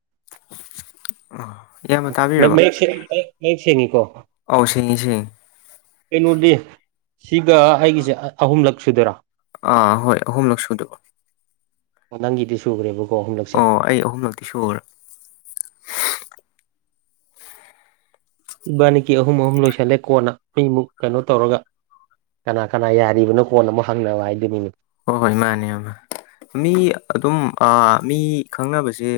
[inaudible] ꯇꯥꯕꯤꯔꯕ ꯃꯌꯦꯛ ꯁꯦꯡ ꯃꯌꯦꯛ ꯁꯦꯡꯉꯤꯀꯣ ꯑꯧ ꯁꯦꯡꯉꯤ ꯁꯦꯡꯉꯤ ꯀꯩꯅꯣꯗꯤ ꯁꯤꯒ ꯑꯩꯒꯤꯁꯦ ꯑꯍꯨꯝꯂꯛ ꯁꯨꯗꯣꯏꯔꯥ ꯑꯥ ꯍꯣꯏ ꯑꯍꯨꯝꯂꯛ ꯁꯨꯗꯣꯕ ꯑꯣ ꯅꯪꯒꯤꯗꯤ ꯁꯨꯒꯔꯦꯕ ꯑꯣ ꯑꯩ ꯑꯍꯨꯝꯂꯛꯇꯤ ꯁꯨꯒꯔ꯭ꯦ ꯏꯕꯥꯅꯤꯀꯤ ꯑꯍꯨꯝ ꯑꯍꯨꯝ ꯂꯣꯏꯁꯤꯜꯂꯦ ꯀꯣꯟꯅ ꯑꯩ ꯃꯨꯛ ꯀꯩꯅꯣ ꯇꯧꯔꯒ ꯀꯅꯥ ꯀꯅꯥ ꯌꯥꯔꯤꯕꯅꯣ ꯀꯣꯟꯅ ꯃꯨꯛ ꯍꯪꯅꯕ ꯍꯥꯏꯗꯨꯅꯤꯅꯦ ꯍꯣꯏ ꯍꯣꯏ ꯃꯥꯅꯦ ꯑꯃ ꯃꯤ ꯑꯗꯨꯝ ꯑꯥ ꯃꯤ ꯈꯪꯅꯕꯁꯦ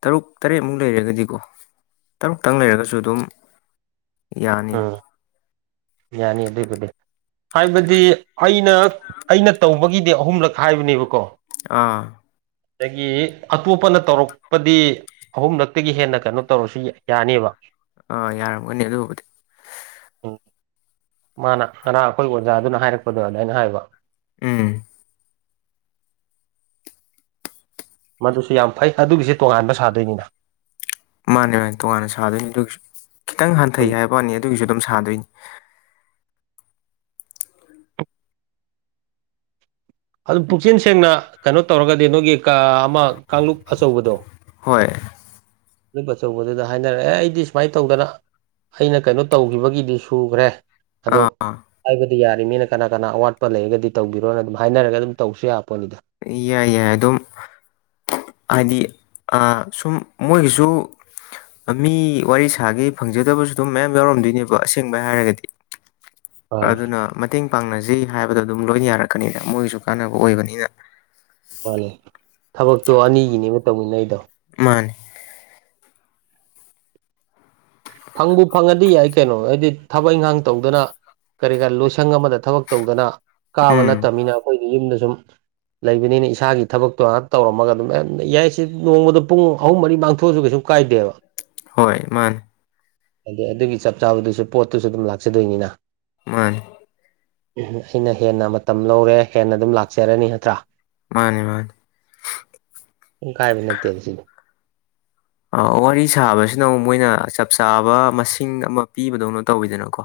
ꯇꯔꯨꯛ ꯇꯔꯦꯠꯃꯨꯛ ꯂꯩꯔꯒꯗꯤꯀꯣ ꯇꯔꯨꯛꯇꯪ ꯂꯩꯔꯒꯁꯨ ꯑꯗꯨꯝ ꯌꯥꯅꯤꯗ ꯎꯝ ꯌꯥꯅꯤ ꯑꯗꯨꯏꯕꯨꯗꯤ ꯍꯥꯏꯕꯗꯤ ꯑꯩꯅ ꯑꯩꯅ ꯇꯧꯕꯒꯤ ꯑꯍꯨꯝꯂꯛ ꯍꯥꯏꯕꯅꯦꯕꯀꯣ ꯑꯥ ꯑꯗꯒꯤ ꯑꯇꯣꯞꯄꯅ ꯇꯧꯔꯛꯄꯗꯤ ꯑꯍꯨꯝꯂꯛꯇꯒꯤ ꯍꯦꯟꯅ ꯀꯩꯅꯣ ꯇꯧꯔꯁꯨ ꯌꯥꯅꯦꯕ ꯑꯥ ꯌꯥꯔꯝꯒꯅꯤ ꯑꯗꯨꯕꯨꯗꯤ ꯎꯝ ꯃꯥꯅ ꯉꯔꯥꯡ ꯑꯈꯣꯏ ꯑꯣꯖꯥꯗꯨꯅ ꯍꯥꯏꯔꯛꯄꯗ ꯑꯗꯥꯏꯅ ꯍꯥꯏꯕ ꯎꯝ ꯃꯗꯨꯁꯨ ꯌꯥꯝ ꯐꯩ ꯑꯗꯨꯒꯤꯁꯦ ꯇꯣꯉꯥꯟꯕ ꯁꯥꯗꯣꯏꯅꯤꯅ ꯃꯥꯅꯦ ꯃꯥꯅꯦ ꯇꯣꯉꯥꯟꯅ ꯁꯥꯗꯣꯏꯅꯤ ꯑꯗꯨꯒꯤꯁꯨ ꯈꯤꯇꯪ ꯑꯩꯈꯣꯏ ꯍꯟꯊꯩ ꯍꯥꯏꯕꯋꯥꯅꯤ ꯑꯗꯨꯒꯤꯁꯨ ꯑꯗꯨꯝ ꯁꯥ ꯁꯥꯗꯣꯏꯅꯤ ꯑꯗꯨꯝ ꯄꯨꯛꯆꯦꯟ ꯁꯦꯡꯅ ꯀꯩꯅꯣ ꯇꯧꯔꯒꯗꯤ ꯅꯣꯏꯒꯤ ꯀ ꯑꯃ ꯀꯥꯡꯂꯨꯞ ꯑꯆꯧꯕꯗꯣ ꯍꯣꯏ ꯑꯆꯧꯕꯗꯨꯗ ꯍꯥꯏꯅꯔ ꯑꯦ ꯑꯩꯗꯤ ꯁꯨꯃꯥꯏꯅ ꯇꯧꯗꯅ ꯑꯩꯅ ꯀꯩꯅꯣ ꯇꯧꯈꯤꯕꯒꯤꯗꯤ ꯁꯨꯈ꯭ꯔꯦ ꯑꯗꯣ ꯑꯥ ꯍꯥꯏꯕꯗꯤ ꯌꯥꯔꯤꯝꯅꯤꯅ ꯀꯅꯥ ꯀꯅꯥ ꯑꯋꯥꯠꯄ ꯂꯩꯔꯒꯗꯤ ꯇꯧꯕꯤꯔꯣꯅ ꯑꯗꯨꯝ ꯍꯥꯏꯅꯔꯒ ꯑꯗꯨꯝ ꯇꯧꯁꯨ ꯌꯥꯄꯣꯠꯅꯤꯗ ꯌꯥꯏ ꯌꯥꯏ ꯑꯗꯨꯝ ꯍꯥꯏꯗꯤ ꯑꯥ ꯁꯨꯝ ꯃꯣꯏꯒꯤꯁꯨ ꯃꯤ ꯋꯥꯔꯤ ꯁꯥꯒꯦ ꯐꯪꯖꯗꯕꯁꯨ ꯑꯗꯨꯝ ꯃꯌꯥꯝ ꯌꯥꯎꯔꯝꯗꯣꯏꯅꯦꯕ ꯑꯁꯦꯡꯕꯩ ꯍꯥꯏꯔꯒꯗꯤ ꯑꯥ ꯑꯗꯨꯅ ꯃꯇꯦꯡ ꯄꯥꯡꯅꯁꯤ ꯁꯤ ꯍꯥꯏꯕꯗ ꯑꯗꯨꯝ ꯂꯣꯏꯅ ꯌꯥꯔꯛꯀꯅꯤꯗ ꯃꯣꯏꯒꯤꯁꯨ ꯀꯥꯟꯅꯕ ꯑꯣꯏꯕꯅꯤꯅ ꯃꯥꯅꯤ ꯊꯕꯛꯇꯣ ꯑꯅꯤꯒꯤꯅꯤꯕ ꯇꯧꯃꯤꯟꯅꯩꯗꯣ ꯃꯥꯅꯦ ꯐꯪꯕꯨ ꯐꯪꯉꯗꯤ ꯌꯥꯏ ꯀꯩꯅꯣ ꯍꯥꯏꯗꯤ ꯊꯕꯛ ꯏꯪꯈꯥꯡ ꯇꯧꯗꯅ ꯀꯔꯤ ꯀꯔ ꯂꯣꯏꯁꯪ ꯑꯃꯗ ꯊꯕꯛ ꯇꯧꯗꯅ ꯀꯥꯕ ꯎꯝ ꯅꯠꯇꯕꯅꯤꯅ ꯑꯈꯣꯏꯗꯤ ꯌꯨꯝꯗ ꯁꯨꯝ ꯂꯩꯕꯅꯤꯅ ꯏꯁꯥꯒꯤ ꯊꯕꯛꯇꯣ ꯍꯛ ꯇꯧꯔꯝꯃꯒ ꯑꯗꯨꯝ ꯌꯥꯏꯁꯦ ꯅꯣꯡꯃꯗ ꯄꯨꯡ ꯑꯍꯨꯝ ꯃꯔꯤ ꯃꯥꯡꯊꯣꯛꯑꯁꯨ ꯀꯩꯁꯨ ꯀꯥꯏꯗꯦꯕ ꯍꯣꯏ ꯃꯥꯅꯦ ꯑꯗꯣ ꯑꯗꯨꯒꯤ ꯆꯞ ꯆꯥꯕꯗꯨꯁꯨ ꯄꯣꯠꯇꯨꯁꯨ ꯑꯗꯨꯝ ꯂꯥꯛꯆꯗꯣꯏꯅꯤꯅ ꯃꯥꯅꯤ ꯎꯝ ꯑꯩꯅ ꯍꯦꯟꯅ ꯃꯇꯝ ꯂꯧꯔꯦ ꯍꯦꯟꯅ ꯑꯗꯨꯝ ꯂꯥꯛꯆꯔꯅꯤ ꯅꯠꯇ꯭ꯔꯥ ꯃꯥꯅꯤ ꯃꯥꯅꯤ ꯀꯥꯏꯕ ꯅꯠꯇꯦꯕ ꯁꯤꯗꯤ ꯋꯥꯔꯤ ꯁꯥꯕꯁꯤꯅ ꯑꯃꯨꯛ ꯃꯣꯏꯅ ꯆꯞ ꯆꯥꯕ ꯃꯁꯤꯡ ꯑꯃ ꯄꯤꯕꯗꯧꯅ ꯇꯧꯋꯤꯗꯅꯀꯣ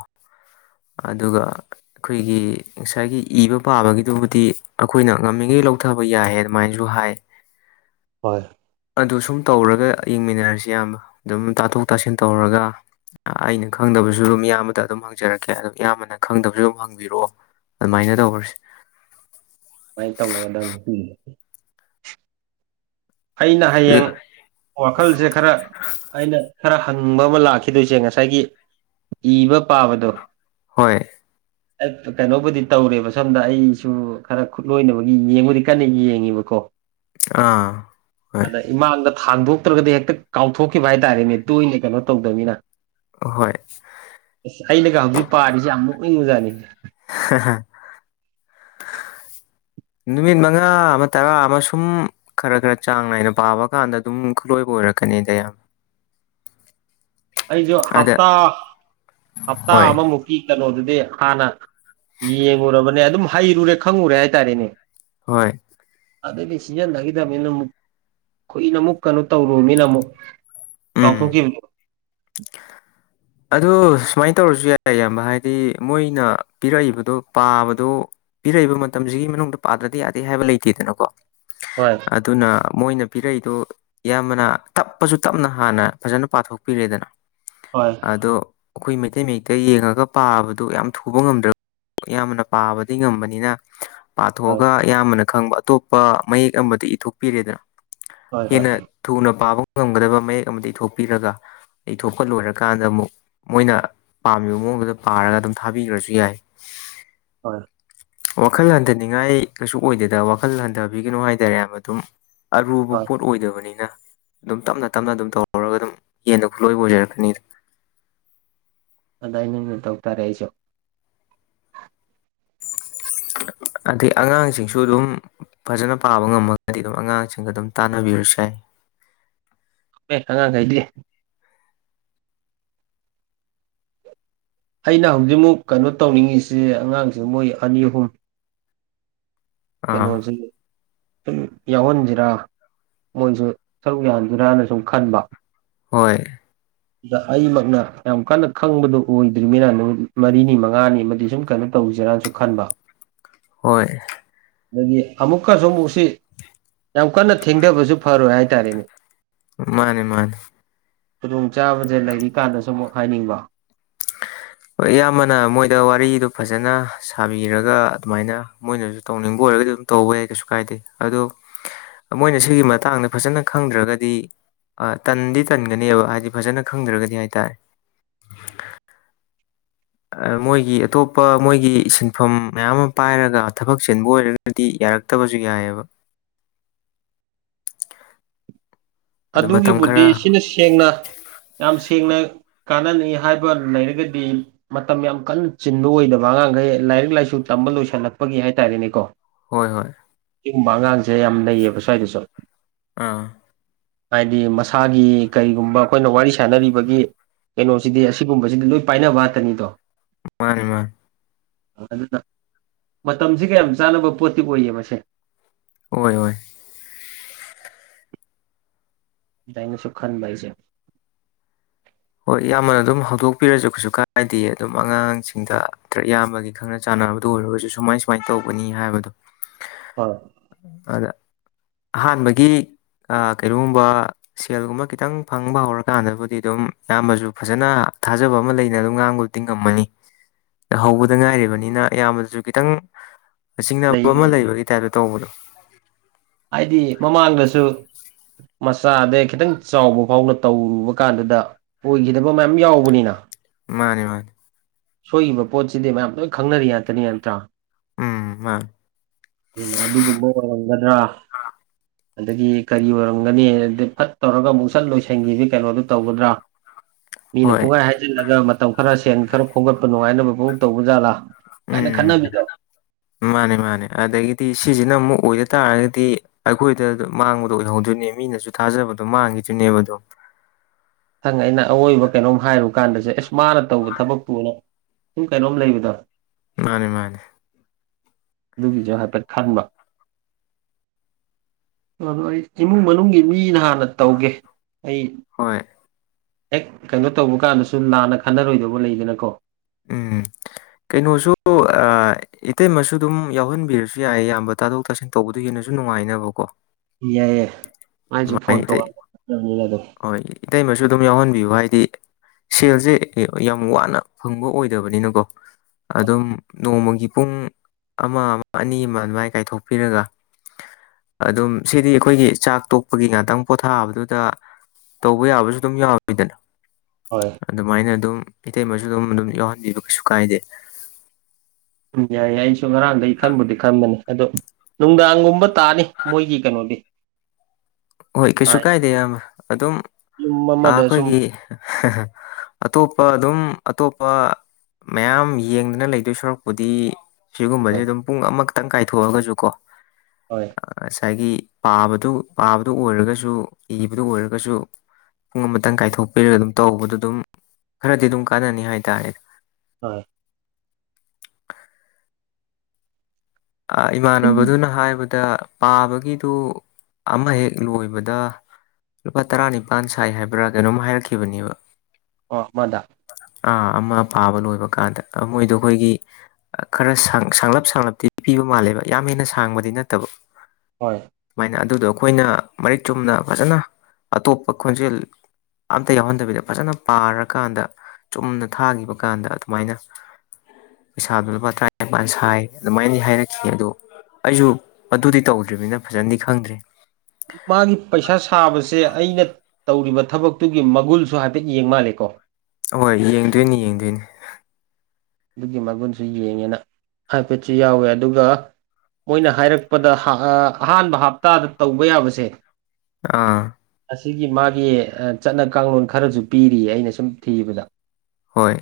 ꯑꯗꯨꯒ ꯑꯩꯈꯣꯏꯒꯤ ꯉꯁꯥꯏꯒꯤ ꯏꯕ ꯄꯥꯕꯒꯤꯗꯨꯕꯨꯗꯤ ꯑꯈꯣꯏꯅ ꯉꯝꯃꯤꯉꯩ ꯂꯧꯊꯕ ꯌꯥꯏꯑꯦ ꯑꯗꯨꯃꯥꯏꯅꯁꯨ ꯍꯥꯏ ꯍꯣꯏ ꯑꯗꯨ ꯁꯨꯝ ꯇꯧꯔꯒ ꯌꯦꯡꯃꯤꯟꯅꯔꯁꯤ ꯏꯌꯥꯝꯕ ꯑꯗꯨꯝ ꯇꯥꯊꯣꯛ ꯇꯥꯁꯤꯟ ꯇꯧꯔꯒ ꯑꯩꯅ ꯈꯪꯗꯕꯁꯨ ꯑꯗꯨꯝ ꯏꯌꯥꯝꯕꯗ ꯑꯗꯨꯝ ꯍꯪꯖꯔꯛꯀꯦ ꯑꯗꯨꯝ ꯏꯌꯥꯝꯕꯅ ꯈꯪꯗꯕꯁꯨ ꯑꯗꯨꯝ ꯍꯪꯕꯤꯔꯛꯑꯣ ꯑꯗꯨꯃꯥꯏꯅ ꯇꯧꯔꯁꯦ ꯁꯨꯃꯥꯏꯅ ꯇꯧꯅꯒꯗꯧꯅꯤ ꯑꯩꯅ ꯍꯌꯦꯡ ꯋꯥꯈꯜꯁꯦ ꯈꯔ ꯑꯩꯅ ꯈꯔ ꯍꯪꯕ ꯑꯃ ꯂꯥꯛꯈꯤꯗꯣꯏꯁꯦ ꯉꯁꯥꯏꯒꯤ ꯏꯕ ꯄꯥꯕꯗꯣ ꯍꯣꯏ ꯀꯩꯅꯣꯕꯨꯗꯤ ꯇꯧꯔꯦꯕ ꯁꯣꯝꯗ ꯑꯩꯁꯨ ꯈꯔ ꯈꯨꯠꯂꯣꯏꯅꯕꯒꯤ ꯌꯦꯡꯕꯨꯗꯤ ꯀꯟꯅ ꯌꯦꯡꯉꯤꯕꯀꯣ ꯑꯥ ꯍꯣꯏ ꯑꯗ ꯏꯃꯥꯡꯗ ꯊꯥꯡꯗꯣꯛꯇ꯭ꯔꯒꯗꯤ ꯍꯦꯛꯇ ꯀꯥꯎꯊꯣꯛꯈꯤꯕ ꯍꯥꯏ ꯇꯔꯦꯅꯦ ꯇꯣꯏꯅ ꯀꯩꯅꯣ ꯇꯧꯗꯅꯤꯅ ꯍꯣꯏ ꯑꯩꯅꯒ ꯍꯧꯖꯤꯛ ꯄꯥꯔꯤꯖꯦ ꯌꯥꯝ ꯅꯣꯛꯅꯤꯡꯕꯖꯥꯠꯅꯤ ꯍꯥ [inaudible] ꯅꯨꯃꯤꯠ ꯃꯉꯥ ꯑꯃ ꯇꯔꯥ ꯑꯃ ꯁꯨꯝ ꯈꯔ ꯈꯔ ꯆꯥꯡ ꯅꯥꯏꯅ ꯄꯥꯕ ꯀꯥꯟꯗ ꯑꯗꯨꯝ ꯈꯨꯠꯂꯣꯏꯕ ꯑꯣꯏꯔꯛꯀꯥ ꯀꯅꯤꯗ ꯌꯥꯝ [inaudible] ꯑꯩꯖꯨ ꯑꯗ ꯍꯞꯇꯥ ꯍꯞꯇꯥ ꯍꯣꯏ ꯑꯃꯃꯨꯛꯀꯤ ꯀꯩꯅꯣꯗꯨꯗꯤ ꯗꯤ ꯍꯥꯟꯅ ꯌꯦꯡꯉꯨꯔꯕꯅꯦ ꯑꯗꯨꯝ ꯍꯩꯔꯨꯔꯦ ꯈꯪꯉꯨꯔꯦ ꯍꯥꯏꯇꯥꯔꯦꯅꯦ ꯍꯣꯏ ꯑꯗꯩꯗꯤ ꯁꯤꯖꯤꯟꯅꯒꯤꯗꯝꯅꯤꯅ ꯑꯃꯨꯛ ꯀꯨꯏꯅ ꯑꯃꯨꯛ ꯀꯩꯅꯣ ꯇꯧꯔꯣꯝꯅꯤꯅ ꯑꯃꯨꯛ ꯎꯝ ꯀꯥꯎꯊꯣꯛꯈꯤꯕꯗꯣ ꯑꯗꯨ ꯁꯨꯃꯥꯏꯅ ꯇꯧꯔꯖꯨ ꯌꯥꯏ ꯏꯌꯥꯝꯕ ꯍꯥꯏꯗꯤ ꯃꯣꯏꯅ ꯄꯤꯔꯛꯏꯕꯗꯣ ꯄꯥꯕꯗꯣ ꯄꯤꯔꯛꯏꯕ ꯃꯇꯝꯖꯤꯒꯤ ꯃꯅꯨꯡꯗ ꯄꯥꯗ꯭ꯔꯗꯤ ꯌꯥꯗꯦ ꯍꯥꯏꯕ ꯂꯩꯇꯦꯗꯅꯀꯣ ꯍꯣꯏ ꯑꯗꯨꯅ ꯃꯣꯏꯅ ꯄꯤꯔꯛꯏꯗꯨ ꯏꯌꯥꯝꯕꯅ ꯇꯞꯄꯁꯨ ꯇꯞꯅ ꯍꯥꯟꯅ ꯐꯖꯅ ꯄꯥꯊꯣꯛꯄꯤꯔꯦꯗꯅ ꯍꯣꯏ ꯑꯗꯣ ꯑꯩꯈꯣꯏ ꯃꯩꯇꯩ ꯃꯌꯦꯛꯇ ꯌꯦꯡꯉꯒ ꯄꯥꯕꯗꯨ ꯌꯥꯝ ꯊꯨꯕ ꯉꯝꯗ꯭ꯔꯒ ꯏꯌꯥꯝꯕꯅ ꯄꯥꯕꯗꯤ ꯉꯝꯕꯅꯤꯅ ꯍꯣꯏ ꯄꯥꯊꯣꯛꯑꯒ ꯏꯌꯥꯝꯕꯅ ꯈꯪꯕ ꯑꯇꯣꯞꯄ ꯃꯌꯦꯛ ꯑꯃꯗ ꯏꯊꯣꯛꯄꯤꯔꯦꯗꯅ ꯍꯣꯏ ꯍꯣꯏ ꯍꯦꯟꯅ ꯊꯨꯅ ꯄꯥꯕ ꯉꯝꯒꯗꯕ ꯃꯌꯦꯛ ꯑꯃꯗ ꯏꯊꯣꯛꯄꯤꯔꯒ ꯏꯊꯣꯛꯄ ꯂꯣꯏꯔꯀꯥꯟꯗ ꯑꯃꯨꯛ ꯃꯣꯏꯅ ꯄꯥꯝꯃꯤꯕ ꯃꯑꯣꯡꯗꯨꯗ ꯄꯥꯔꯒ ꯑꯗꯨꯝ ꯊꯥꯕꯤꯒ꯭ꯔꯖꯨ ꯌꯥꯏ ꯍꯣꯏ ꯋꯥꯈꯜ ꯍꯟꯊꯅꯤꯡꯉꯥꯏ ꯀꯩꯁꯨ ꯑꯣꯏꯗꯦꯗ ꯋꯥꯈꯜ ꯍꯟꯊꯕꯤꯒꯤꯅꯨ ꯍꯥꯏꯇꯥꯔꯦ ꯏꯌꯥꯝꯕ ꯑꯗꯨꯝ ꯑꯔꯨꯕ ꯍꯣꯏ ꯄꯣꯠ ꯑꯣꯏꯗꯕꯅꯤꯅ ꯑꯗꯨꯝ ꯇꯞꯅ ꯇꯞꯅ ꯑꯗꯨꯝ ꯇꯧꯔꯒ ꯑꯗꯨꯝ ꯍꯦꯟꯅ ꯈꯨꯠꯂꯣꯏꯕ ꯑꯣꯏꯖꯔꯛꯀꯅꯤꯗ ꯑꯗꯥꯏꯅꯃꯨꯛ ꯇꯧꯇꯥꯔꯦ ꯑꯩꯖꯨ [inaudible] ꯑꯗꯩ ꯑꯉꯥꯡꯁꯤꯡꯁꯨ ꯑꯗꯨꯝ ꯐꯖꯅ ꯄꯥꯕ ꯉꯝꯃꯒꯗꯤ ꯑꯗꯨꯝ ꯑꯉꯥꯡꯁꯤꯡꯒ ꯑꯗꯨꯝ ꯇꯥꯟꯅꯕꯤꯔꯁꯨ ꯌꯥꯏ [inaudible] ꯑꯦ ꯑꯉꯥꯡꯒꯩꯗꯤ ꯑꯩꯅ ꯍꯧꯖꯤꯛꯃꯨꯛ ꯀꯩꯅꯣ ꯇꯧꯅꯤꯡꯉꯤꯁꯤ ꯑꯉꯥꯡꯖꯦ ꯃꯣꯏ ꯑꯅꯤ ꯑꯍꯨꯝ ꯑꯥ ꯀꯩꯅꯣꯖꯤ ꯁꯨꯝ ꯌꯥꯎꯍꯟꯖꯤꯔ ꯃꯣꯏꯖꯨ ꯁꯔꯨꯛ ꯌꯥꯍꯟꯖꯤꯔꯥꯅ ꯁꯨꯝ ꯈꯟꯕ ꯍꯣꯏ ꯑꯗ ꯑꯩꯃꯛꯅ ꯌꯥꯝ ꯀꯟꯅ ꯈꯪꯕꯗꯨ ꯑꯣꯏꯗ꯭ꯔꯤꯃꯤꯅ ꯅꯨꯃꯤꯠ ꯃꯔꯤꯅꯤ ꯃꯉꯥꯅꯤ ꯑꯃꯗꯤ ꯁꯨꯝ ꯀꯩꯅꯣ ꯇꯧ ꯇꯧꯁꯤꯔꯅꯁꯨ ꯈꯟꯕ ꯍꯣꯏ ꯑꯗꯒꯤ ꯑꯃꯨꯛꯀꯁꯨ ꯑꯃꯨꯛꯁꯤ ꯌꯥꯝ ꯀꯟꯅ ꯊꯦꯡꯊꯕꯁꯨ ꯐꯔꯣꯏ ꯍꯥꯏꯇꯥꯔꯦꯅꯦ ꯃꯥꯅꯦ ꯃꯥꯅꯤ ꯈꯨꯗꯣꯡꯆꯥꯥꯕꯁꯦ ꯂꯩꯔꯤ ꯀꯥꯟꯗꯁꯨ ꯑꯃꯨꯛ ꯍꯥꯏꯅꯤꯡꯕ ꯍꯣꯏ ꯏꯌꯥꯝꯕꯅ ꯃꯣꯏꯗ ꯋꯥꯔꯤꯗꯨ ꯐꯖꯅ ꯁꯥꯕꯤꯔꯒ ꯑꯗꯨꯃꯥꯏꯅ ꯃꯣꯏꯅꯁꯨ ꯇꯧꯅꯤꯡꯕ ꯑꯣꯏ [unintelligible] ꯑꯗꯨꯝ ꯇꯧꯕ ꯌꯥꯏ ꯀꯩꯁꯨ ꯀꯥꯏꯗꯦ ꯑꯗꯣ ꯃꯣꯏꯅ ꯁꯤꯒꯤ ꯃꯇꯥꯡꯗ ꯐꯖꯅ ꯈꯪꯗ꯭ꯔꯒꯗꯤ ꯑꯥ ꯇꯟꯗꯤ ꯇꯟꯒꯅꯤꯕ ꯍꯥꯏꯗꯤ ꯐꯖꯅ ꯈꯪꯗ꯭ꯔꯒꯗꯤ ꯍꯥꯏꯇꯥꯔꯦ [inaudible] ꯑꯥ ꯃꯣꯏꯒꯤ ꯑꯇꯣꯞꯄ ꯃꯣꯏꯒꯤ ꯁꯤꯟꯐꯝ ꯃꯌꯥꯝ ꯑꯃ ꯄꯥꯏꯔꯒ ꯊꯕꯛ ꯆꯤꯟꯕ ꯑꯣꯏꯔꯒꯗꯤ ꯌꯥꯔꯛꯇꯕꯁꯨ ꯌꯥꯏꯑꯦꯕ [inaudible] ꯑꯗꯣ ꯃꯇꯝ ꯑꯗꯨꯒꯤꯕꯨꯗꯤ ꯈꯔ ꯁꯤꯅ ꯁꯦꯡꯅ ꯌꯥꯝ ꯊꯦꯡꯅ ꯀꯥꯟꯅꯅꯤ ꯍꯥꯏꯕ ꯂꯩꯔꯒꯗꯤ ꯃꯇꯝ ꯌꯥꯝ ꯀꯟꯅ ꯆꯤꯟꯕ ꯑꯣꯏꯗꯕ ꯑꯉꯥꯡꯒꯩ ꯂꯥꯏꯔꯤꯛ ꯂꯥꯏꯁꯨ ꯇꯝꯕ ꯂꯣꯏꯁꯜꯂꯛꯄꯒꯤ ꯍꯥꯏꯇꯥꯔꯦꯅꯦꯀꯣ ꯍꯣꯏ ꯍꯣꯏ ꯁꯤꯒꯨꯝꯕ ꯑꯉꯥꯡꯁꯦ ꯌꯥꯝ ꯂꯩꯩꯌꯦꯕ ꯁ꯭ꯋꯥꯏꯗꯁꯨ ꯑꯥ ꯍꯥꯏꯗꯤ ꯃꯁꯥꯒꯤ ꯀꯔꯤꯒꯨꯝꯕ ꯑꯩꯈꯣꯏꯅ ꯋꯥꯔꯤ ꯁꯥꯟꯅꯔꯤꯕꯒꯤ ꯀꯩꯅꯣꯁꯤꯗꯤ ꯑꯁꯤꯒꯨꯝꯕꯁꯤꯗꯤ ꯂꯣꯏ ꯄꯥꯏꯅꯕ ꯉꯥꯛꯇꯅꯤꯗꯣ ꯃꯥꯅꯤ ꯃꯥꯅꯤ ꯑꯗꯨꯅ ꯃꯇꯝꯁꯤꯒ ꯌꯥꯝ ꯆꯥꯅꯕ ꯄꯣꯠꯇꯤ ꯑꯣꯏꯌꯦ ꯃꯁꯦ ꯑꯣꯏ ꯑꯣꯏ ꯗꯥꯏꯅꯁꯨ ꯈꯟꯕ ꯑꯩꯁꯦ ꯍꯣꯏ ꯏꯌꯥꯝꯕꯅ ꯑꯗꯨꯝ ꯍꯧꯗꯣꯛꯄꯤꯔꯁꯨ ꯀꯩꯁꯨ ꯀꯥꯏꯗꯤꯌꯦ ꯑꯗꯨꯝ ꯑꯉꯥꯡꯁꯤꯡꯗ ꯅꯠꯇ꯭ꯔ ꯏꯌꯥꯝꯕꯒꯤ ꯈꯪꯅ ꯆꯥꯟ ꯅꯕꯗ ꯑꯣꯏꯔꯒꯁꯨ ꯁꯨꯃꯥꯏ ꯁꯨꯃꯥꯏꯟ ꯇꯧꯕꯅꯤ ꯍꯥꯏꯕꯗꯣ ꯍꯣꯏ ꯑꯗꯥ ꯑꯍꯥꯟꯕꯒꯤ ꯑꯥ ꯀꯩꯅꯣꯒꯨꯝꯕ ꯁꯦꯜꯒꯨꯝꯕ ꯈꯤꯇꯪ ꯐꯪꯕ ꯍꯧꯔꯀꯥꯟꯗꯕꯨꯗꯤ ꯑꯗꯨꯝ ꯏꯌꯥꯝꯕꯁꯨ ꯐꯖꯅ ꯊꯥꯖꯕ ꯑꯃ ꯂꯩꯅ ꯑꯗꯨꯝ ꯉꯥꯡꯕꯕꯨꯗꯤ ꯉꯝꯃꯅꯤ ꯍꯧꯕꯗ ꯉꯥꯏꯔꯤꯕꯅꯤꯅ ꯑꯌꯥꯝꯕꯗꯁꯨ ꯈꯤꯇꯪ ꯆꯤꯡꯅꯕ ꯂꯩ ꯑꯃ ꯂꯩꯕꯒꯤ ꯇꯥꯏꯞꯇ ꯇꯧꯕꯗꯣ ꯍꯥꯏꯗꯤ ꯃꯃꯥꯡꯗꯁꯨ ꯃꯆꯥꯗꯦ ꯈꯤꯇꯪ ꯆꯥꯎꯕ ꯐꯥꯎꯅ ꯇꯧꯔꯨꯕ ꯀꯥꯟꯗꯨꯗ ꯑꯣꯏꯒꯤꯗꯕ ꯃꯌꯥꯝ ꯌꯥꯎꯕꯅꯤꯅ ꯃꯥꯅꯦ ꯃꯥꯅꯦ ꯁꯣꯏꯈꯤꯕ ꯄꯣꯠꯁꯤꯗꯤ ꯃꯌꯥꯝ ꯂꯣꯏ ꯈꯪꯅꯔꯤ ꯉꯥꯛꯇꯅꯤ ꯅꯠꯇ꯭ꯔꯥ ꯎꯝ ꯃꯥꯅꯦ ꯑꯗꯨꯒꯨꯝꯕ ꯑꯣꯏꯔꯝꯒꯗ꯭ꯔꯥ ꯑꯗꯒꯤ ꯀꯔꯤ ꯑꯣꯏꯔꯝꯒꯅꯤ ꯑꯗ ꯐꯠ ꯇꯧꯔꯒ ꯑꯃꯨꯛ ꯁꯠ ꯂꯣꯏꯁꯟꯈꯤꯕꯤ ꯀꯩꯅꯣꯗꯨ ꯇꯧꯒꯗ꯭ꯔꯥ ꯃꯤꯅ ꯍꯣꯏ ꯄꯨꯡꯍꯥꯏ ꯍꯥꯏꯖꯤꯜꯂꯒ ꯃꯇꯝ ꯈꯔ ꯁꯦꯟ ꯈꯔ ꯈꯣꯝꯒꯠꯄ ꯅꯨꯡꯉꯥꯏꯅꯕ ꯄꯨ ꯇꯧꯕ ꯖꯥꯠꯂꯥ ꯀꯥꯏꯅ ꯎꯝ ꯈꯟꯅꯕꯤꯗꯣ ꯃꯥꯅꯦ ꯃꯥꯅꯦ ꯑꯗꯒꯤꯗꯤ ꯁꯤꯁꯤꯅ ꯑꯃꯨꯛ ꯑꯣꯏꯗ ꯇꯥꯔꯒꯗꯤ ꯑꯩꯈꯣꯏꯗ ꯃꯥꯡꯕꯗꯣ ꯑꯣꯏꯍꯧꯗꯣꯏꯅꯦ ꯃꯤꯅꯁꯨ ꯊꯥꯖꯕ ꯃꯥꯡꯒꯤꯗꯨꯏꯅꯦꯕ ꯑꯗꯨꯝ ꯊꯪ ꯑꯩꯅ ꯑꯋꯣꯏꯕ ꯀꯩꯅꯣꯝ ꯍꯥꯏꯔꯨ ꯀꯥꯟꯗꯁꯨ ꯑꯁ ꯃꯥꯅ ꯇꯧꯕ ꯊꯕꯛꯄꯨ ꯑꯅ ꯁꯨꯝ ꯀꯩꯅꯣꯝ ꯂꯩꯕꯗꯣ ꯃꯥꯅꯦ ꯃꯥꯅꯦ ꯑꯗꯨꯒꯤꯁꯨ ꯍꯥꯏꯐꯦꯠ ꯈꯟꯕ ꯑꯗꯣ ꯑꯩ ꯏꯃꯨꯡ ꯃꯅꯨꯡꯒꯤ ꯃꯤꯅ ꯍꯥꯟꯅ ꯇꯧꯒꯦ ꯑꯩ ꯍꯣꯏ ꯍꯦꯛ ꯀꯩꯅꯣ ꯇꯧꯕ ꯀꯥꯟꯗꯁꯨ ꯂꯥꯟꯅ ꯈꯟꯅꯔꯣꯏꯗꯧꯕ ꯂꯩꯗꯅꯀꯣ ꯎꯝ ꯀꯩꯅꯣꯁꯨ ꯑꯥ ꯏꯇꯩꯃꯁꯨ ꯑꯗꯨꯝ ꯌꯥꯎꯍꯟꯕꯤꯔꯁꯨ ꯌꯥꯏ ꯑꯌꯥꯝꯕ ꯇꯥꯊꯣꯛ ꯇꯥꯁꯤꯟ ꯇꯧꯕꯗꯨ ꯍꯦ ꯅꯁꯨ ꯅꯨꯡꯉꯥꯏꯅꯕꯀꯣ ꯌꯥꯏ ꯌꯦ ꯑꯗꯨꯃꯥꯏ ꯏꯇꯩ ꯍꯣꯏ ꯏꯇꯩꯃꯁꯨ ꯑꯗꯨꯝ ꯌꯥꯎꯍꯟꯕꯤꯌꯨ ꯍꯥꯏꯗꯤ ꯁꯦꯜꯁꯦ ꯌꯥꯝ ꯋꯥꯅ ꯐꯪꯕ ꯑꯣꯏꯗꯕꯅꯤꯅꯀꯣ ꯑꯗꯨꯝ ꯅꯣꯡꯃꯒꯤ ꯄꯨꯡ ꯑꯃ ꯑꯃ ꯑꯅꯤ ꯑꯃ ꯑꯗꯨꯃꯥꯏ ꯀꯥꯏꯊꯣꯛꯄꯤꯔꯒ ꯑꯗꯨꯝ ꯁꯤꯗꯤ ꯑꯩꯈꯣꯏꯒꯤ ꯆꯥꯛ ꯇꯣꯛꯄꯒꯤ ꯉꯥꯛꯇꯪ ꯄꯣꯊꯥꯕꯗꯨꯗ ꯇꯧꯕ ꯌꯥꯕꯁꯨ ꯑꯗꯨꯝ ꯌꯥꯎꯋꯤꯗꯅ ꯍꯣꯏ ꯑꯗꯨꯃꯥꯏꯅ ꯑꯗꯨꯝ ꯏꯇꯩ ꯃꯁꯨ ꯑꯗꯨꯝ ꯑꯗꯨꯝ ꯌꯥꯎꯍꯟꯕꯤꯕ ꯀꯩꯁꯨ ꯀꯥꯏꯗꯦ ꯎꯝ ꯌꯥꯏꯏ ꯑꯩꯁꯨ ꯉꯔꯥꯡꯗꯒꯤ ꯈꯟꯕꯨꯗꯤ ꯈꯟꯕꯅꯦ ꯑꯗꯣ ꯅꯨꯡꯗꯥꯡꯒꯨꯝꯕ ꯇꯥꯅꯤ ꯃꯣꯏꯒꯤ ꯀꯩꯅꯣꯗꯤ ꯍꯣꯏ ꯀꯩꯁꯨ ꯍꯥꯏ ꯀꯥꯏꯗꯦ ꯏꯌꯥꯝꯕ ꯑꯗꯨꯝ ꯌꯨꯝ ꯑꯥ ꯑꯃꯗ ꯁꯨꯝ ꯑꯩꯈꯣꯏꯒꯤ [unintelligible] ꯑꯇꯣꯞꯄ ꯑꯗꯨꯝ ꯑꯇꯣꯞꯄ ꯃꯌꯥꯝ ꯌꯦꯡꯗꯨꯅ ꯂꯩꯗꯣꯏ ꯁꯔꯨꯛꯄꯨꯗꯤ ꯁꯤꯒꯨꯝꯕꯁꯦ ꯍꯣꯏ ꯑꯗꯨꯝ ꯄꯨꯡ ꯑꯃꯈꯛ ꯈꯤꯇꯪ ꯀꯥꯏꯊꯣꯛꯑꯒꯁꯨ ꯀꯣ ꯍꯣꯏ ꯉꯁꯥꯏꯒꯤ ꯄꯥꯕꯗꯨ ꯄꯥꯕꯗꯨ ꯑꯣꯏꯔꯒꯁꯨ ꯏꯕꯗꯨ ꯑꯣꯏꯔꯒꯁꯨ ꯄꯨꯡ ꯑꯃꯇꯪ ꯀꯥꯏꯊꯣꯛꯄꯤꯔꯒ ꯑꯗꯨꯝ ꯇꯧꯕꯗ ꯑꯗꯨꯝ ꯈꯔꯗꯤ ꯑꯗꯨꯝ ꯀꯥꯟꯅꯅꯤ ꯍꯥꯏꯇꯥꯔꯦ ꯍꯣꯏ ꯑ ꯏꯃꯥꯟꯅꯕꯗꯨꯅ ꯍꯥꯏꯕꯗꯨ ꯗ ꯄꯥꯕꯒꯤꯗꯨ ꯑꯃ ꯍꯦꯛ ꯂꯣꯏꯕꯗ ꯂꯨꯄꯥ ꯇꯔꯥꯅꯤꯄꯥꯜ ꯁꯥꯏ ꯍꯥꯏꯕ꯭ꯔꯥ ꯀꯩꯅꯣꯝ ꯍꯥꯏꯔꯛꯈꯤꯕꯅꯦꯕ ꯑꯣ ꯃꯗꯥ ꯑ ꯑꯃ ꯄꯥꯕ ꯂꯣꯏꯕ ꯀꯥꯟꯗ ꯃꯣꯏꯗꯣ ꯑꯈꯣꯏꯒꯤ ꯈꯔ ꯁꯥꯡꯂꯞ ꯁꯥꯡꯂꯞꯇꯤ ꯄꯤꯕ ꯃꯥꯜꯂꯦꯕ ꯌꯥꯝ ꯍꯦꯟꯅ ꯁꯥꯡꯕꯗꯤ ꯅꯠꯇꯕ ꯍꯣꯏ ꯁꯨꯃꯥꯏꯅ ꯑꯗꯨꯗꯣ ꯑꯈꯣꯏꯅ ꯃꯔꯤꯛ ꯆꯨꯝꯅ ꯐꯖꯅ ꯑꯇꯣꯞꯄ ꯈꯣꯟꯖꯦꯜ ꯑꯝꯇ ꯌꯥꯎꯍꯟꯗꯕꯤꯗ ꯐꯖꯅ ꯄꯥꯔꯀꯥꯟꯗ ꯆꯨꯝꯅ ꯊꯥꯈꯤꯕ ꯀꯥꯟꯗ ꯑꯗꯨꯃꯥꯏꯅ ꯄꯩꯁꯥꯗꯣ ꯂꯨꯄꯥ ꯇꯔꯥꯅꯤꯄꯥꯟ ꯁꯥꯏ ꯑꯗꯨꯃꯥꯏꯅ ꯍꯥꯏꯔꯛꯈꯤ ꯑꯗꯣ ꯑꯩꯁꯨ ꯑꯗꯨꯗꯤ ꯇꯧꯗ꯭ꯔꯤꯕꯅꯤꯅ ꯐꯖꯅꯗꯤ ꯈꯪꯗ꯭ꯔꯤ ꯃꯥꯒꯤ ꯄꯩꯁꯥ ꯁꯥꯕꯁ ꯁꯦ ꯑꯩꯅ ꯇꯧꯔꯤꯕ ꯊꯕꯛꯇꯨꯒꯤ ꯃꯒꯨꯜꯁꯨ ꯍꯥꯏꯐꯦꯠ ꯌꯦꯡ ꯃꯥꯜꯂꯦꯀꯣ ꯍꯣꯏ ꯌꯦꯡꯗꯣꯏꯅꯤ ꯌꯦꯡꯗꯣꯏꯅꯤ ꯑꯗꯨꯒꯤ ꯃꯒꯨꯟꯁꯨ ꯌꯦꯡꯉꯦꯅ ꯍꯥꯏꯐꯦꯠꯁꯨ ꯌꯥꯎꯋꯦ ꯑꯗꯨꯒ ꯃꯣꯏꯅ ꯍꯥꯏꯔꯛꯄꯗ ꯑꯍꯥꯟꯕ ꯍꯞꯇꯥꯗ ꯇꯧꯕ ꯌꯥꯕꯁꯦ ꯑꯥ ꯑꯁꯤꯒꯤ ꯃꯥꯒꯤ ꯆꯠꯅ ꯀꯥꯡꯂꯣꯟ ꯈꯔꯁꯨ ꯄꯤꯔꯤꯌꯦ ꯑꯩꯅ ꯁꯨꯝ ꯊꯤꯕꯗ ꯍꯣꯏ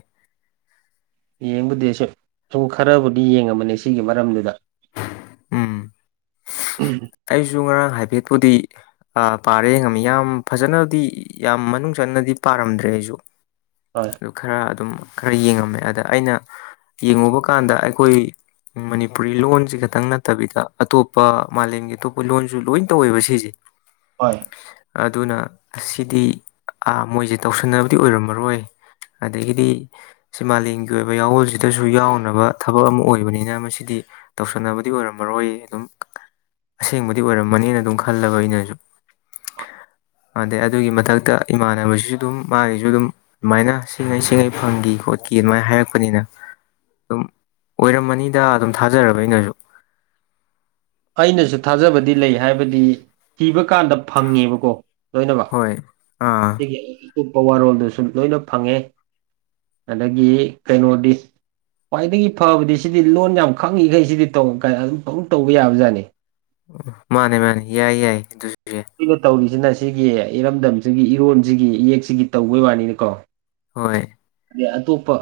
ꯌꯦꯡꯕꯨꯗꯤ ꯁꯤ ꯁꯨꯝ ꯈꯔꯕꯨꯗꯤ ꯌꯦꯡꯉꯝꯕꯅꯤ ꯁꯤꯒꯤ ꯃꯔꯝꯗꯨꯗ ꯎꯝ ꯑꯩꯁꯨ ꯉꯔꯥꯡ ꯍꯥꯏ ꯚꯦꯠꯄꯨꯗꯤ ꯄꯥꯔꯦ ꯌꯦꯡꯉꯝꯃꯤ ꯌꯥꯝ ꯐꯖꯅꯗꯤ ꯌꯥꯝ ꯃꯅꯨꯡ ꯆꯟꯅꯗꯤ ꯄꯥꯔꯝꯗ꯭ꯔꯦ ꯑꯩꯁꯨ ꯍꯣꯏ ꯑꯗꯨ ꯈꯔ ꯑꯗꯨꯝ ꯈꯔ ꯌꯦꯡꯉꯝꯃꯦ ꯑꯗ ꯑꯩꯅ ꯌꯦꯡꯉꯨꯕ ꯀꯥꯟꯗ ꯑꯩꯈꯣꯏ ꯃꯅꯤꯄꯨꯔꯤ ꯂꯣꯟꯁꯤ ꯈꯇꯪ ꯅꯠꯇꯕꯤꯗ ꯑꯇꯣꯞꯄ ꯃꯥꯂꯦꯝꯒꯤ ꯑꯇꯣꯞꯄ ꯂꯣꯟꯁꯨ ꯂꯣꯏ ꯇꯧꯋꯦꯕ ꯁꯤꯁꯦ ꯍꯣꯏ ꯑꯗꯨꯅ ꯑꯁꯤꯗꯤ ꯃꯣꯏꯁꯦ ꯇꯧꯁꯟꯅꯕꯗꯤ ꯑꯣꯏꯔꯝꯃꯔꯣꯏ ꯑꯗꯒꯤꯗꯤ ꯁꯤ ꯃꯥꯂꯦꯝꯒꯤ ꯑꯣꯏꯕ ꯌꯥꯋꯣꯜꯁꯤꯗꯁꯨ ꯌꯥꯎꯅꯕ ꯊꯕꯛ ꯑꯃ ꯑꯣꯏꯕꯅꯤꯅ ꯃꯁꯤꯗꯤ ꯇꯧꯁꯟꯅꯕꯗꯤ ꯑꯣꯏꯔꯝꯃꯔꯣꯏ ꯑꯗꯨꯝ [inaudible] ꯑꯁꯦꯡꯕꯗꯤ ꯑꯣꯏꯔꯝꯃꯅꯦꯅ ꯑꯗꯨꯝ ꯈꯜꯂꯕ ꯑꯩꯅꯁꯨ ꯑꯗꯩ ꯑꯗꯨꯒꯤ ꯃꯊꯛꯇ ꯏꯃꯥꯟꯅꯕꯁꯤꯁꯨ ꯑꯗꯨꯝ ꯃꯥꯒꯤꯁꯨ ꯑꯗꯨꯝ ꯑꯗꯨꯃꯥꯏꯅ ꯁꯤꯡꯉꯩ ꯁꯤꯡꯉꯩ ꯐꯪꯈꯤ ꯈꯣꯠ ꯆ ꯀꯦ ꯑꯗꯨꯃꯥꯏꯅ ꯍꯥꯏꯔꯛꯄꯅꯤꯅ ꯑꯗꯨꯝ ꯑꯣꯏꯔꯝꯃꯅꯤꯗ ꯑꯗꯨꯝ ꯊꯥꯖꯔꯕ ꯑꯩꯅꯁꯨ ꯑꯩꯅꯁꯨ ꯊꯥꯖꯕꯗꯤ ꯂꯩ ꯍꯥꯏꯕꯗꯤ ꯏꯤꯕ ꯀꯥꯟꯗ ꯐꯪꯉꯦꯕꯀꯣ ꯂꯣꯏꯃꯛ ꯍꯣꯏ ꯑꯥ ꯁꯤꯒꯤ ꯑꯇꯣꯞꯄ ꯋꯥꯔꯣꯜꯗꯨꯁꯨ ꯂꯣꯏꯅ ꯐꯪꯉꯦ ꯑꯗꯒꯤ ꯀꯩꯅꯣꯗꯤ ꯈ꯭ꯋꯥꯏꯗꯒꯤ ꯐꯕꯗꯤ ꯁꯤꯗꯤ ꯂꯣꯟ ꯌꯥꯝ ꯈꯪꯉꯤꯈꯩ ꯁꯤꯗꯤ ꯇꯧ ꯀꯥꯢꯅ ꯑꯗꯨꯝ ꯇꯧ ꯇꯧꯕ ꯌꯥꯕꯖꯥꯠꯅꯤ ꯃꯥꯅꯦ ꯃꯥꯅꯦ ꯌꯥꯏ ꯌꯥꯏ ꯌꯥꯏ ꯑꯩꯈꯣꯢꯅ ꯇꯧꯔꯤꯁꯤꯅ ꯁꯤꯒꯤ ꯏꯔꯝꯗꯝꯁꯤꯒꯤ ꯏꯔꯣꯟꯁꯤꯒꯤ ꯏꯌꯦꯛꯁꯤꯒꯤ ꯇꯧꯕꯩ ꯋꯥꯅꯤꯅꯤꯀꯣ ꯍꯣꯏ ꯑꯇꯣꯞꯄ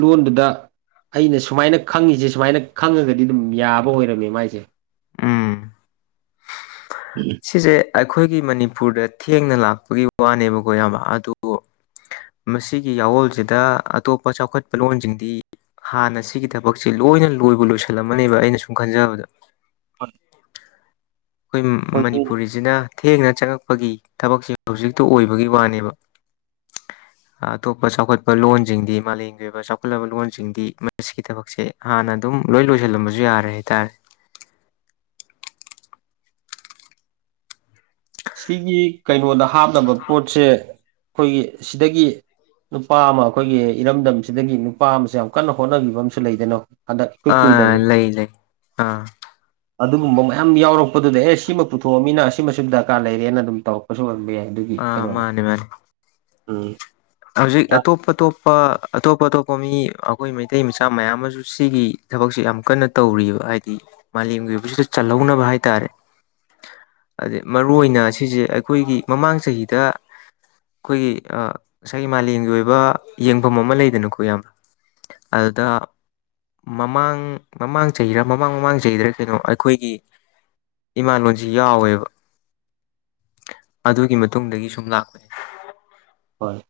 ꯂꯣꯟꯗꯨꯗ ꯑꯩꯅ ꯁꯨꯃꯥꯏꯅ ꯈꯪꯉꯤꯁꯦ ꯁꯨꯃꯥꯏꯅ ꯈꯪꯉꯒꯗꯤ ꯑꯗꯨꯝ ꯌꯥꯕ ꯑꯣꯏꯔꯝꯃꯦ ꯃꯥꯏꯁꯦ ꯎꯝ ꯁꯤꯁꯦ ꯑꯩꯈꯣꯏꯒꯤ ꯃꯅꯤꯄꯨꯔꯗ ꯊꯦꯡꯅ ꯂꯥꯛꯄꯒꯤ ꯋꯥꯅꯦꯕꯀꯣ ꯏꯌꯥꯝꯕ ꯗꯨꯕꯨ ꯃꯁꯤꯒꯤ ꯌꯥꯋꯣꯜꯁꯤꯗ ꯑꯇꯣꯞꯄ ꯆꯥꯎꯈꯠꯄ ꯂꯣꯟꯁꯤꯡꯗꯤ ꯍꯥꯟꯅ ꯁꯤꯒꯤ ꯊꯕꯛꯁꯦ ꯂꯣꯏꯅ ꯂꯣꯏꯕꯨ ꯂꯣꯏꯁꯜꯂꯝꯃꯅꯦꯕ ꯑꯩꯅ ꯁꯨꯝ ꯈꯟꯖꯕꯗ ꯍꯣꯏ ꯑꯩꯈꯣꯏ ꯃꯅꯤꯄꯨꯔ ꯁꯤꯅ ꯊꯦꯡꯅ ꯆꯪꯉꯛꯄꯒꯤ ꯊꯕꯛꯁꯦ ꯍꯧꯖꯤꯛꯇ ꯑꯣꯏꯕꯩ ꯋꯥꯅꯦꯕ [inaudible] ꯑꯇꯣꯞꯄ ꯆꯥꯎꯈꯠꯄ ꯂꯣꯟꯁꯤꯡꯗꯤ ꯃꯥꯂꯦꯝꯒꯤ ꯑꯣꯏꯕ ꯆꯥꯎꯈꯠꯂꯕ ꯂꯣꯟꯁꯤꯡꯒꯤ ꯃꯁꯤꯒꯤ ꯊꯕꯛꯁꯦ ꯍꯥꯟꯅ ꯑꯗꯨꯝ ꯍ ꯂꯣꯏ ꯂꯣꯏꯁꯤꯜꯂꯝꯕꯁꯨ ꯌꯥꯔꯦ ꯍꯥꯏꯇꯥꯔꯦ [inaudible] ꯁꯤꯒꯤ ꯀꯩꯅꯣꯗ ꯍꯥꯞꯅꯕ ꯄꯣꯠꯁꯦ ꯑꯩꯈꯣꯏꯒꯤ ꯁꯤꯗꯒꯤ ꯅꯨꯄꯥ ꯑꯃ ꯑꯩꯈꯣꯏꯒꯤ ꯏꯔꯝꯗꯝꯁꯤꯗꯒꯤ ꯅꯨꯄꯥ ꯑꯃꯁꯨ ꯌꯥꯝ ꯀꯟꯅ ꯍꯣꯠꯅꯈꯤꯕ ꯑꯃꯁꯨ ꯂꯩꯗꯅ ꯍꯟꯗꯛ ꯏꯀꯨꯏ ꯑꯥ ꯀꯨꯏꯗꯕꯤ ꯂꯩ ꯂꯩ ꯑꯥ ꯑꯗꯨꯒꯨꯝꯕ ꯃꯌꯥꯝ ꯌꯥꯎꯔꯛꯄꯗꯨꯗ ꯑꯦ ꯁꯤꯃ ꯄꯨꯊꯣꯛꯑꯃꯤꯅ ꯁꯤꯃꯁꯨ ꯗꯔꯀꯥꯔ ꯂꯩꯔꯦꯅ ꯑꯗꯨꯝ ꯇꯧꯔꯛꯄꯁꯨ ꯑꯣꯏꯔꯝꯕ ꯌꯥꯏ ꯑꯗꯨꯒꯤ ꯑꯥ ꯀꯩꯅꯣꯗ ꯃꯥꯅꯦ ꯃꯥꯅꯦ ꯎꯝ ꯍꯧꯖꯤꯛ ꯑ ꯑꯇꯣꯞ ꯑꯇꯣꯞꯄ ꯑꯇꯣꯞ ꯑꯇꯣꯞꯄ ꯃꯤ ꯑꯩꯈꯣꯏ ꯃꯩ ꯇꯩ ꯃꯆꯥ ꯃꯌꯥꯝ ꯑꯃꯁꯨ ꯁꯤꯒꯤ ꯊꯕꯛꯁꯦ ꯌꯥꯝ ꯀꯟꯅ ꯇꯧꯔꯤꯕ ꯍꯥꯏꯗꯤ ꯃꯥꯂꯦꯝꯒꯤ ꯑꯣꯏꯕꯁꯤꯗ ꯆꯜꯍꯧꯅꯕ ꯍꯥꯏ ꯍꯥꯏꯇꯥꯔꯦ [inaudible] ꯑꯗꯩ ꯃꯔꯨ ꯑꯣꯏꯅ ꯁꯤꯁꯦ ꯑꯩꯈꯣꯏꯒꯤ ꯃꯃꯥꯡ ꯆꯍꯤꯗ ꯑꯩꯈꯣꯏꯒꯤ ꯑꯥ ꯉꯁꯥꯏꯒꯤ ꯃꯥꯂꯦꯝꯒꯤ ꯑꯣꯏꯕ ꯌꯦꯡꯕꯝ ꯑꯃ ꯂꯩꯗꯅꯀꯣ ꯏꯌꯥꯝꯕ ꯑꯗꯨꯗ ꯃꯃꯥꯡ ꯃꯃꯥꯡ ꯆꯍꯤꯔꯥ ꯃꯃꯥꯡ ꯃꯃꯥꯡ ꯆꯍꯤꯗꯔꯥ ꯀꯩꯅꯣ ꯑꯩꯈꯣꯏꯒꯤ ꯏꯃꯥꯂꯣꯟꯖꯤ ꯌꯥꯎꯋꯦꯕ ꯑꯗꯨꯒꯤ ꯃꯇꯨꯡꯗꯒꯤ ꯁꯨꯝ ꯂꯥꯛꯄꯅꯦ ꯍꯣꯏ